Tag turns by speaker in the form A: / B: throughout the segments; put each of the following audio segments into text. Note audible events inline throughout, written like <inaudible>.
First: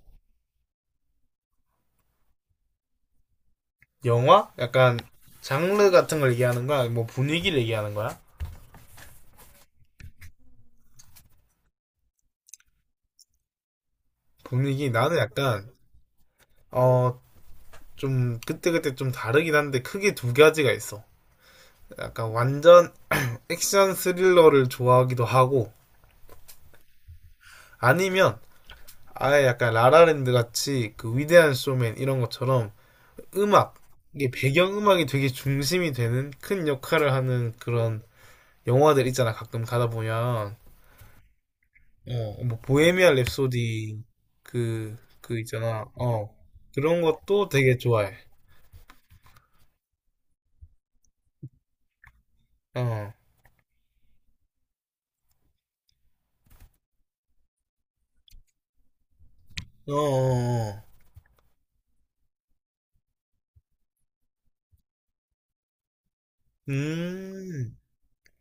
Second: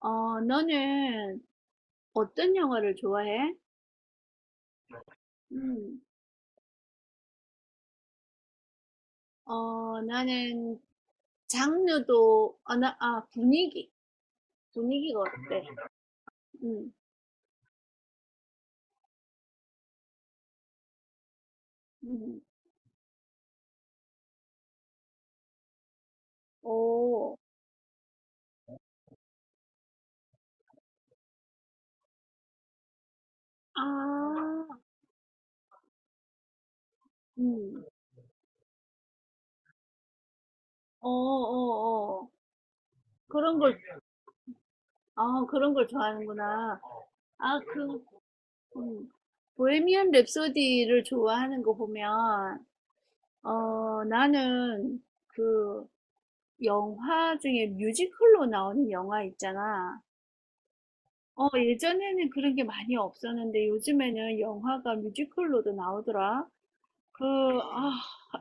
A: 너는 어떤 영화를 좋아해?
B: 영화? 약간 장르
A: 음,
B: 같은 걸 얘기하는 거야? 뭐 분위기를 얘기하는 거야?
A: 나는 장르도, 분위기.
B: 분위기 나는
A: 분위기가 어때?
B: 약간
A: 음,
B: 어 좀 그때그때 좀 다르긴 한데 크게 두 가지가 있어. 약간
A: 음,
B: 완전 액션 스릴러를 좋아하기도 하고
A: 오,
B: 아니면 아예 약간 라라랜드 같이 그 위대한 쇼맨 이런 것처럼 음악
A: 아,
B: 이게 배경음악이 되게 중심이 되는 큰 역할을 하는
A: 음,
B: 그런 영화들 있잖아 가끔 가다 보면.
A: 어,
B: 어,
A: 어, 어.
B: 뭐 보헤미안 랩소디
A: 그런 걸,
B: 그
A: 아, 그런
B: 있잖아.
A: 걸
B: 어.
A: 좋아하는구나.
B: 그런 것도
A: 아,
B: 되게
A: 그,
B: 좋아해.
A: 음, 보헤미안 랩소디를 좋아하는 거 보면,
B: 어.
A: 나는 그 영화 중에 뮤지컬로 나오는 영화
B: 어. 어,
A: 있잖아.
B: 어.
A: 예전에는 그런 게 많이 없었는데 요즘에는 영화가 뮤지컬로도 나오더라. 그,
B: 음.
A: 아,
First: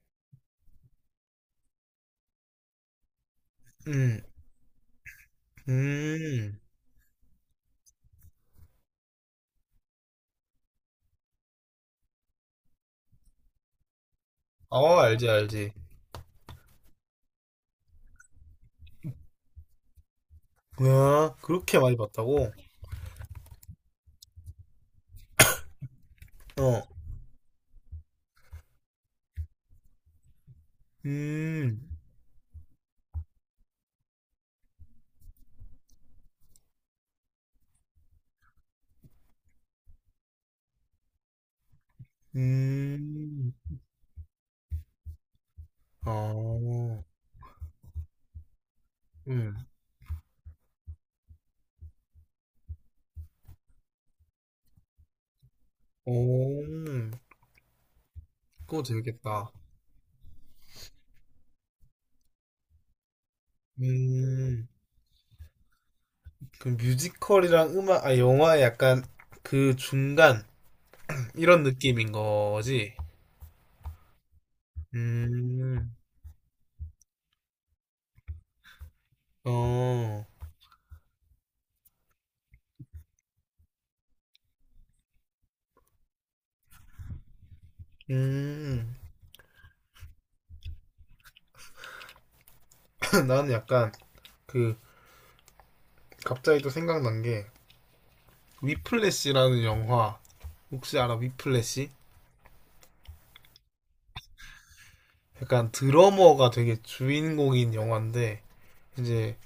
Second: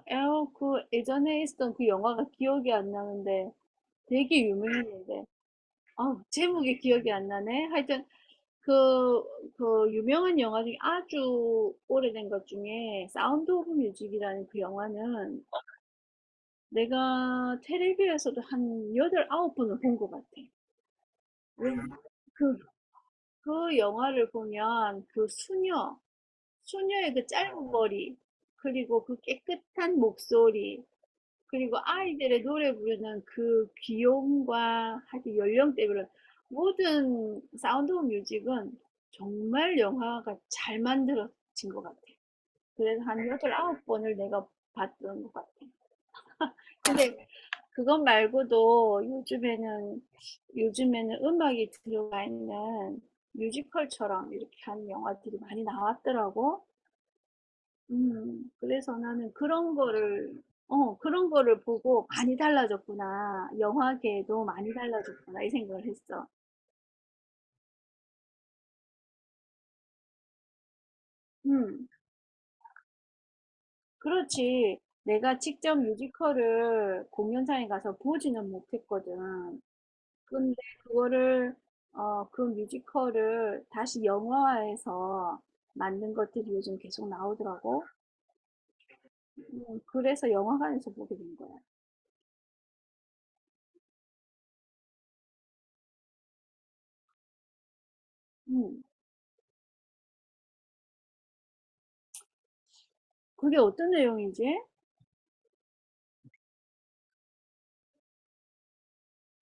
A: 그 예전에 있었던 그 영화가 기억이 안 나는데
B: 음.
A: 되게 유명했는데. 아,
B: 음.
A: 제목이 기억이 안 나네. 하여튼 그, 그 유명한 영화 중에 아주 오래된 것 중에 사운드 오브 뮤직이라는 그
B: 어, 알지,
A: 영화는
B: 알지.
A: 내가 텔레비에서도 한 여덟 아홉 번을 본 것 같아.
B: 뭐야?
A: 왜
B: 그렇게 많이 봤다고?
A: 그, 그 영화를 보면 그 수녀,
B: 어.
A: 소녀의 그 짧은 머리, 그리고 그 깨끗한 목소리, 그리고
B: 음.
A: 아이들의 노래 부르는 그 귀여움과 하여튼 연령대별로 모든 사운드 오브 뮤직은 정말 영화가 잘 만들어진 것 같아. 그래서 한 여덟,
B: 음.
A: 아홉 번을 내가 봤던 것 같아.
B: 어.
A: 근데 그것 말고도
B: 음.
A: 요즘에는 음악이 들어가 있는 뮤지컬처럼 이렇게 하는 영화들이 많이
B: 오.
A: 나왔더라고. 음.
B: 그거
A: 그래서 나는
B: 재밌겠다.
A: 그런 거를 그런 거를 보고 '많이 달라졌구나. 영화계도
B: 음.
A: 많이 달라졌구나.' 이 생각을 했어.
B: 그 뮤지컬이랑 영화의 약간 그 중간 이런
A: 음.
B: 느낌인 거지.
A: 그렇지. 내가 직접
B: 음,
A: 뮤지컬을 공연장에 가서 보지는 못했거든.
B: 어,
A: 근데 그거를 그 뮤지컬을 다시 영화화해서 만든 것들이 요즘 계속 나오더라고.
B: 음.
A: 음, 그래서 영화관에서 보게 된 거야.
B: <laughs> 나는 약간 그 갑자기 또 생각난 게
A: 음.
B: 위플래시라는 영화 혹시 알아? 위플래시?
A: 그게 어떤 내용이지?
B: 약간 드러머가 되게 주인공인 영화인데 이제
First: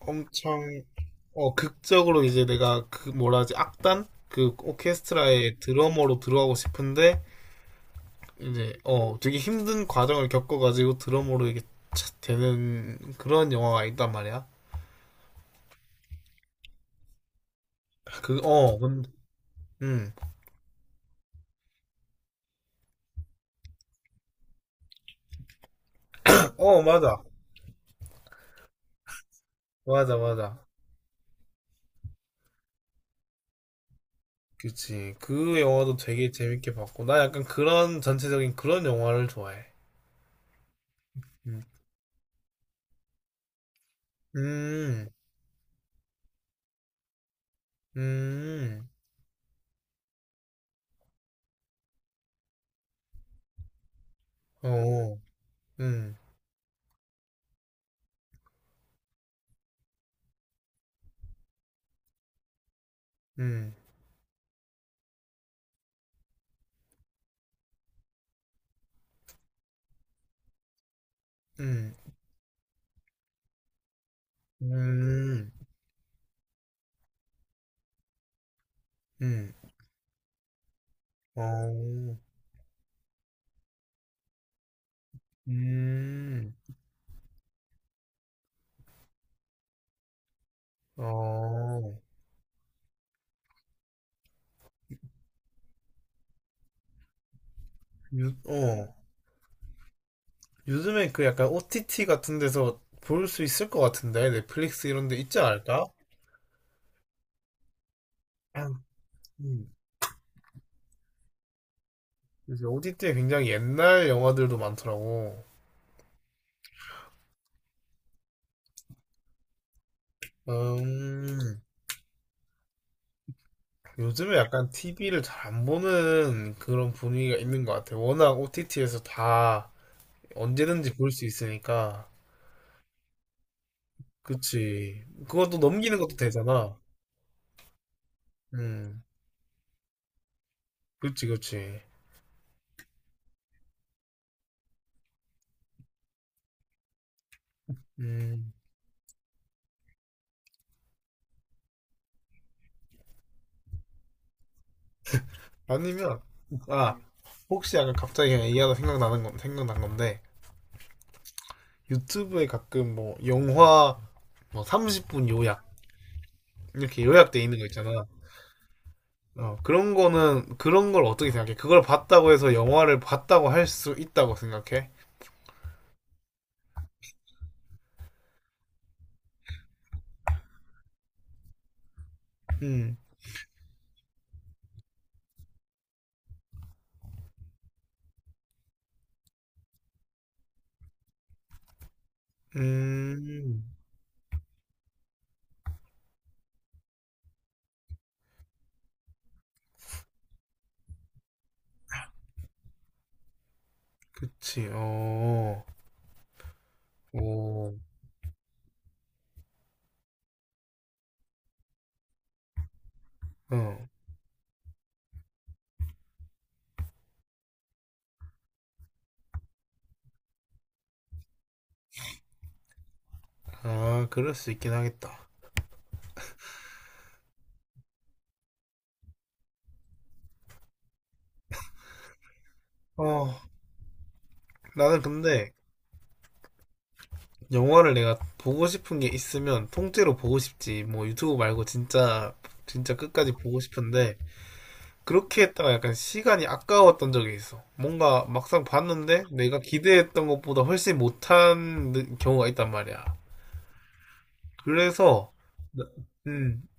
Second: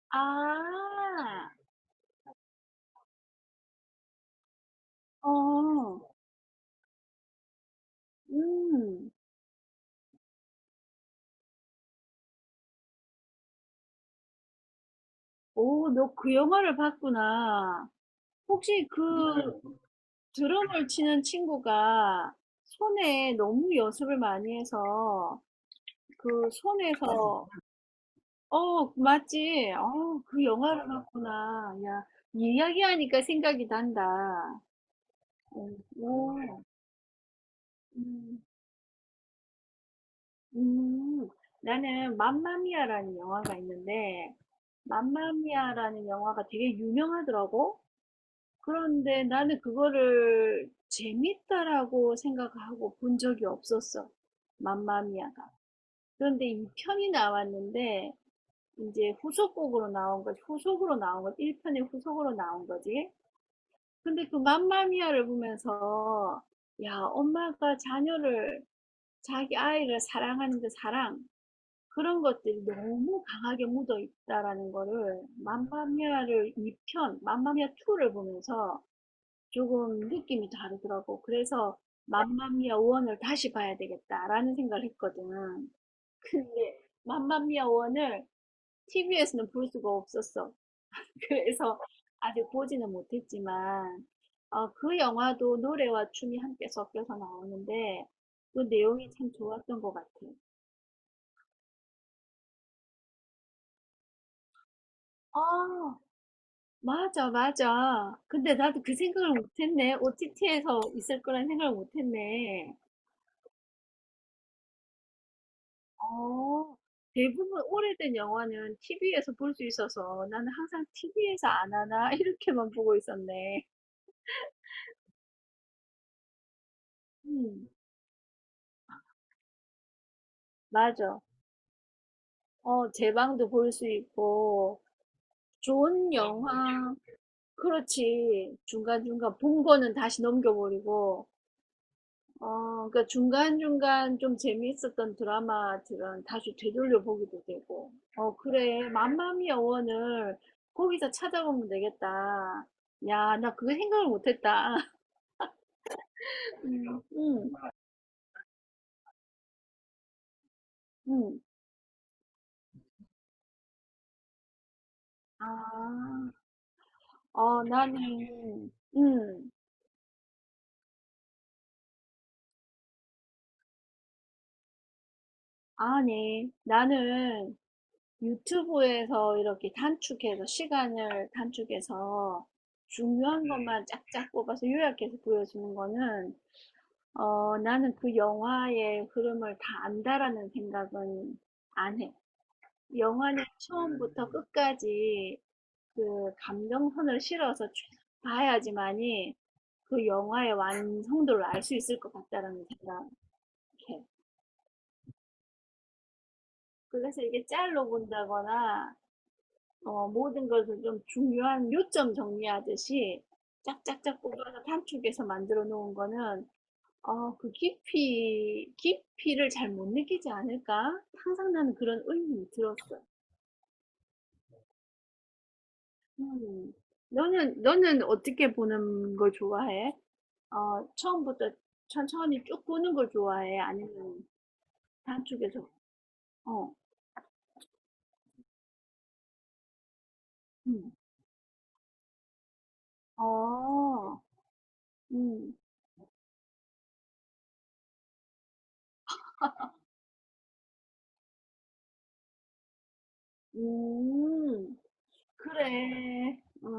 B: 엄청
A: 아.
B: 극적으로 이제 내가 그 뭐라 하지 악단 그 오케스트라의
A: 어.
B: 드러머로 들어가고 싶은데 이제
A: 음.
B: 되게 힘든 과정을 겪어가지고 드러머로 이게 착 되는 그런 영화가 있단 말이야.
A: 오, 너 그 영화를 봤구나.
B: 그
A: 혹시
B: 어
A: 네.
B: 근데
A: 그
B: 음.
A: 드럼을 치는 친구가 손에 너무 연습을 많이 해서 그
B: 어, 맞아.
A: 손에서 어, 맞지?
B: 맞아,
A: 어, 그
B: 맞아.
A: 영화를 봤구나. 야, 이야기하니까 생각이 난다.
B: 그치. 그
A: 어,
B: 영화도 되게
A: 오, 네.
B: 재밌게 봤고. 나 약간 그런,
A: 음,
B: 전체적인 그런 영화를 좋아해.
A: 음.
B: 음,
A: 나는 맘마미아라는 영화가 있는데
B: 음,
A: 맘마미아라는 영화가 되게 유명하더라고.
B: 음,
A: 그런데 나는 그거를 재밌다라고 생각하고 본 적이 없었어.
B: 어,
A: 맘마미아가.
B: 음,
A: 그런데 2편이 나왔는데 이제 후속곡으로 나온 거지. 후속으로 나온 거지. 1편의 후속으로 나온 거지.
B: 음,
A: 근데 그 맘마미아를 보면서 야, 엄마가 자녀를 자기 아이를 사랑하는 그 사랑,
B: 음,
A: 그런 것들이 너무 강하게 묻어 있다라는 거를
B: 음,
A: 맘마미아를 2편, 맘마미아 2를 보면서
B: 음,
A: 조금 느낌이 다르더라고. 그래서
B: 어,
A: 맘마미아 원을 다시 봐야 되겠다라는 생각을 했거든.
B: 음,
A: 근데 맘마미아 원을 TV에서는 볼 수가 없었어. <laughs> 그래서
B: 어,
A: 아직 보지는 못했지만 그 영화도 노래와 춤이 함께 섞여서 나오는데
B: 유,
A: 그
B: 어.
A: 내용이 참 좋았던 것 같아.
B: 요즘에 그 약간 OTT 같은 데서 볼 수 있을 것 같은데. 넷플릭스 이런 데 있지 않을까?
A: 아, 맞아, 맞아. 근데
B: 아,
A: 나도 그 생각을
B: 음,
A: 못했네. OTT에서 있을 거란 생각을
B: 요새
A: 못했네.
B: OTT에 굉장히 옛날 영화들도 많더라고.
A: 어. 대부분 오래된 영화는 TV에서 볼 수 있어서 나는 항상 'TV에서
B: 음,
A: 안 하나?' <laughs> 이렇게만 보고 있었네.
B: 요즘에 약간 TV를 잘 안 보는 그런 분위기가 있는
A: 음.
B: 것 같아. 워낙 OTT에서 다 언제든지 볼
A: 맞아.
B: 수 있으니까.
A: 제방도 볼 수 있고
B: 그치. 그것도 넘기는
A: 좋은
B: 것도 되잖아.
A: 영화 그렇지.
B: 음,
A: 중간중간 본 거는 다시 넘겨
B: 그치,
A: 버리고
B: 그치.
A: 그러니까 중간중간 좀 재미있었던 드라마들은 다시 되돌려 보기도 되고.
B: 음,
A: 그래. 맘마미아 원을 거기서 찾아보면 되겠다. 야 나 그거 생각을 못 했다.
B: 아니면, 아,
A: 응,
B: 혹시 약간 갑자기 그냥 얘기하다 생각난 건데,
A: 응,
B: 유튜브에 가끔 뭐, 영화, 뭐, 30분 요약,
A: 아,
B: 이렇게 요약돼 있는 거 있잖아.
A: 나는, 응,
B: 그런 걸 어떻게 생각해? 그걸 봤다고 해서 영화를 봤다고 할 수 있다고 생각해?
A: 아니, 나는 유튜브에서 이렇게 단축해서, 시간을 단축해서
B: 음.
A: 중요한 것만 쫙쫙 뽑아서 요약해서 보여주는 거는, 나는 그 영화의 흐름을 다 안다라는 생각은 안 해. 영화는
B: 음,
A: 처음부터 끝까지 그 감정선을 실어서 쭉 봐야지만이, 그 영화의 완성도를 알 수 있을 것 같다라는 생각해.
B: 그치, 어,
A: 그래서 이게
B: 오,
A: 짤로 본다거나 모든 것을 좀 중요한 요점 정리하듯이
B: 어,
A: 짝짝짝 뽑아서 단축해서 만들어 놓은 거는 그 깊이를 잘 못 느끼지 않을까? 항상 나는 그런 의문이 들었어.
B: 아, 그럴 수 있긴 하겠다.
A: 음. 너는 어떻게 보는 걸 좋아해? 처음부터 천천히 쭉 보는 걸
B: 어,
A: 좋아해? 아니면
B: 나는 근데
A: 단축해서? 어.
B: 영화를 내가 보고 싶은 게 있으면 통째로 보고 싶지.
A: 음.
B: 진짜 끝까지 보고 싶은데,
A: 아.
B: 그렇게
A: 음.
B: 했다가 약간 시간이 아까웠던 적이 있어. 뭔가 막상 봤는데 내가 기대했던 것보다 훨씬 못한 경우가 있단 말이야.
A: 음.
B: 그래서, 나-
A: 그래.
B: 음,
A: 어.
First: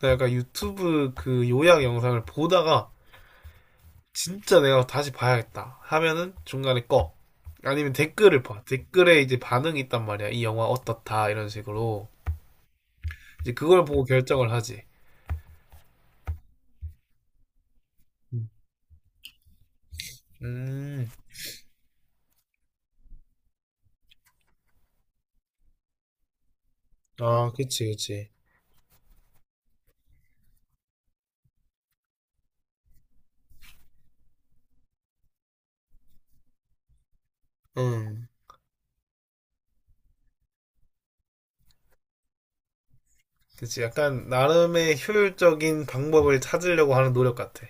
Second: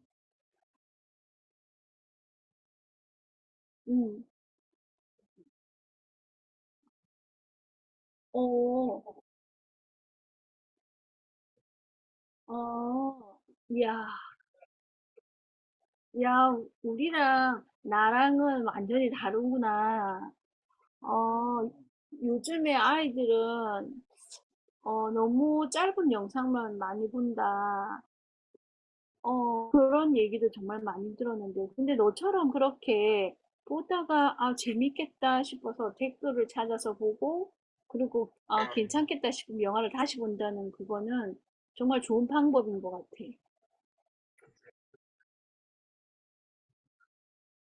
B: 나 약간 유튜브 그 요약 영상을 보다가
A: 음.
B: 진짜 내가 다시 봐야겠다 하면은 중간에 꺼. 아니면 댓글을 봐.
A: 어.
B: 댓글에 이제 반응이 있단 말이야. 이 영화 어떻다 이런 식으로
A: 어.
B: 이제 그걸 보고
A: 야.
B: 결정을 하지.
A: 야, 우리랑 나랑은 완전히 다르구나.
B: 음,
A: 어. 요즘에 아이들은 너무 짧은 영상만 많이
B: 아, 그치,
A: 본다.
B: 그치.
A: 그런 얘기도 정말 많이 들었는데 근데 너처럼 그렇게 보다가 '아 재밌겠다.' 싶어서 댓글을 찾아서 보고
B: 음,
A: 그리고 '아 아. 괜찮겠다.' 싶으면 영화를 다시 본다는 그거는 정말 좋은 방법인 것 같아.
B: 그치. 약간 나름의 효율적인 방법을 찾으려고 하는 노력 같아.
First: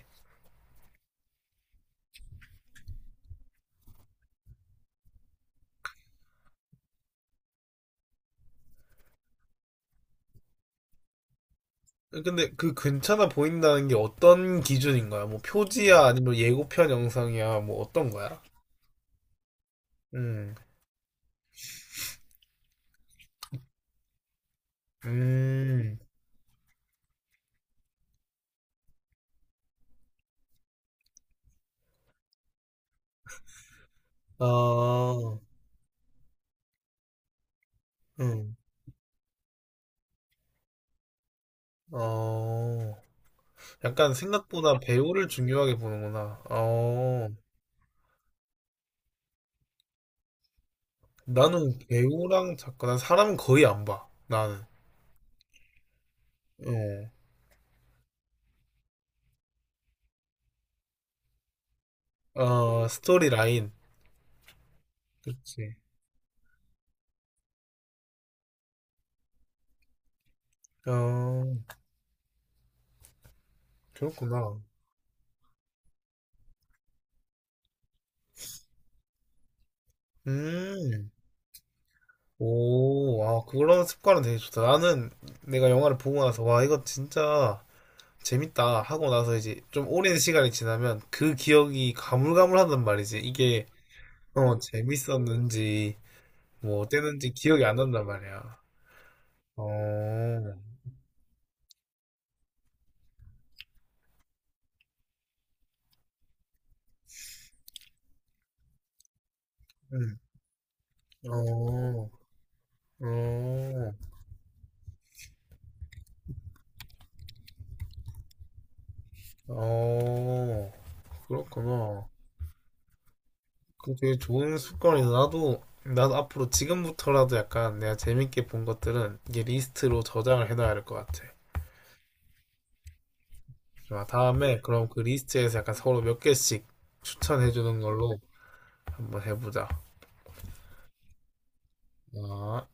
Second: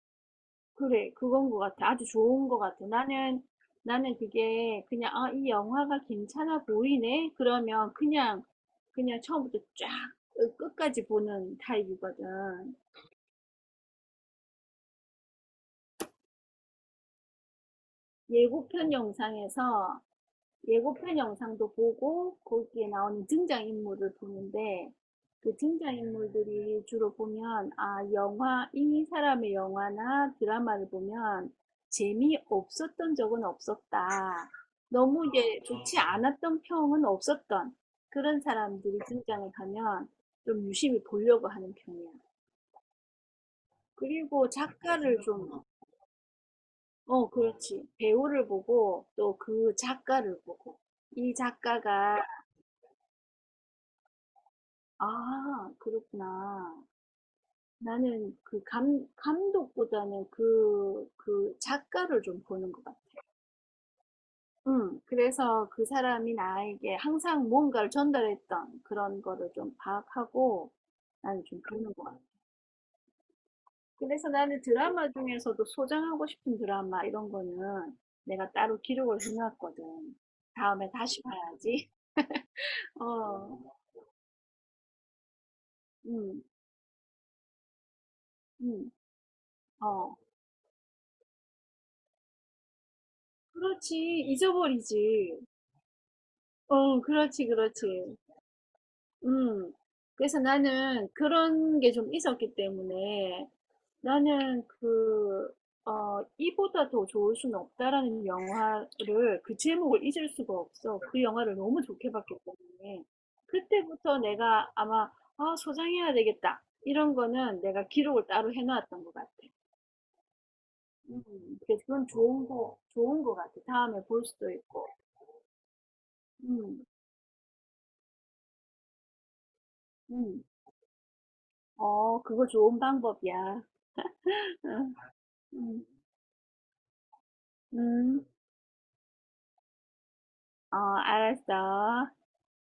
A: 그래 그건 것 같아. 아주 좋은 것 같아. 나는 그게 그냥 '아 이 영화가 괜찮아 보이네.' 그러면 그냥 처음부터 쫙 끝까지 보는 타입이거든.
B: 근데 그 괜찮아 보인다는 게 어떤 기준인 거야? 뭐 표지야 아니면 예고편 영상이야 뭐 어떤 거야?
A: 예고편 영상에서
B: 음,
A: 예고편 영상도 보고 거기에 나오는 등장인물을 보는데 그
B: 음,
A: 등장인물들이 주로 보면 아 영화 이 사람의 영화나 드라마를 보면 재미없었던 적은 없었다. 너무
B: 아,
A: 이 좋지 않았던 평은 없었던 그런
B: 음,
A: 사람들이 등장을 하면 좀 유심히 보려고 하는 편이야.
B: 어. 약간
A: 그리고
B: 생각보다
A: 작가를
B: 배우를
A: 좀,
B: 중요하게 보는구나.
A: 어,
B: 어,
A: 그렇지. 배우를 보고 또 그 작가를 보고 이
B: 나는
A: 작가가
B: 배우랑 작가, 난 사람은 거의 안 봐. 나는.
A: 아 그렇구나. 나는 감독보다는 그 작가를 좀 보는
B: 어,
A: 것
B: 어,
A: 같아.
B: 스토리 라인.
A: 응. 그래서
B: 그렇지.
A: 그 사람이 나에게 항상 뭔가를 전달했던 그런 거를 좀 파악하고 나는
B: 어,
A: 좀 보는 것 같아. 그래서
B: 그렇구나.
A: 나는 드라마 중에서도 소장하고 싶은 드라마 이런 거는 내가 따로 기록을 해놨거든. 다음에
B: 음,
A: 다시 봐야지. <laughs>
B: 오, 아,
A: 어,
B: 그런 습관은 되게 좋다. 나는 내가 영화를 보고 나서,
A: 응,
B: 와, 이거 진짜 재밌다
A: 응,
B: 하고 나서 이제 좀
A: 어.
B: 오랜 시간이 지나면 그 기억이 가물가물하단 말이지. 이게,
A: 그렇지.
B: 어,
A: 잊어버리지.
B: 재밌었는지, 뭐,
A: 어,
B: 어땠는지
A: 그렇지,
B: 기억이 안
A: 그렇지.
B: 난단 말이야. 어,
A: 음. 그래서 나는 그런 게 좀 있었기 때문에 나는 그, 이보다 더 좋을 수는 없다라는 영화를 그 제목을
B: 음.
A: 잊을 수가 없어. 그 영화를 너무
B: 어.
A: 좋게 봤기 때문에.
B: 어.
A: 그때부터 내가 아마, 아, 소장해야 되겠다. 이런 거는 내가 기록을 따로 해놨던 것 같아.
B: 어.
A: 음, 그래서
B: 그렇구나.
A: 그건 좋은 거 같아.
B: 그
A: 다음에
B: 되게
A: 볼 수도
B: 좋은
A: 있고.
B: 습관이다. 나도 나도 앞으로
A: 음,
B: 지금부터라도 약간 내가 재밌게 본 것들은 이게 리스트로
A: 음.
B: 저장을 해놔야 할 것 같아.
A: 어, 그거 좋은 방법이야.
B: 자, 다음에 그럼 그
A: <laughs>
B: 리스트에서 약간
A: 음,
B: 서로 몇 개씩 추천해 주는 걸로
A: 음.
B: 한번 해보자.
A: 어, 알았어.
B: 아.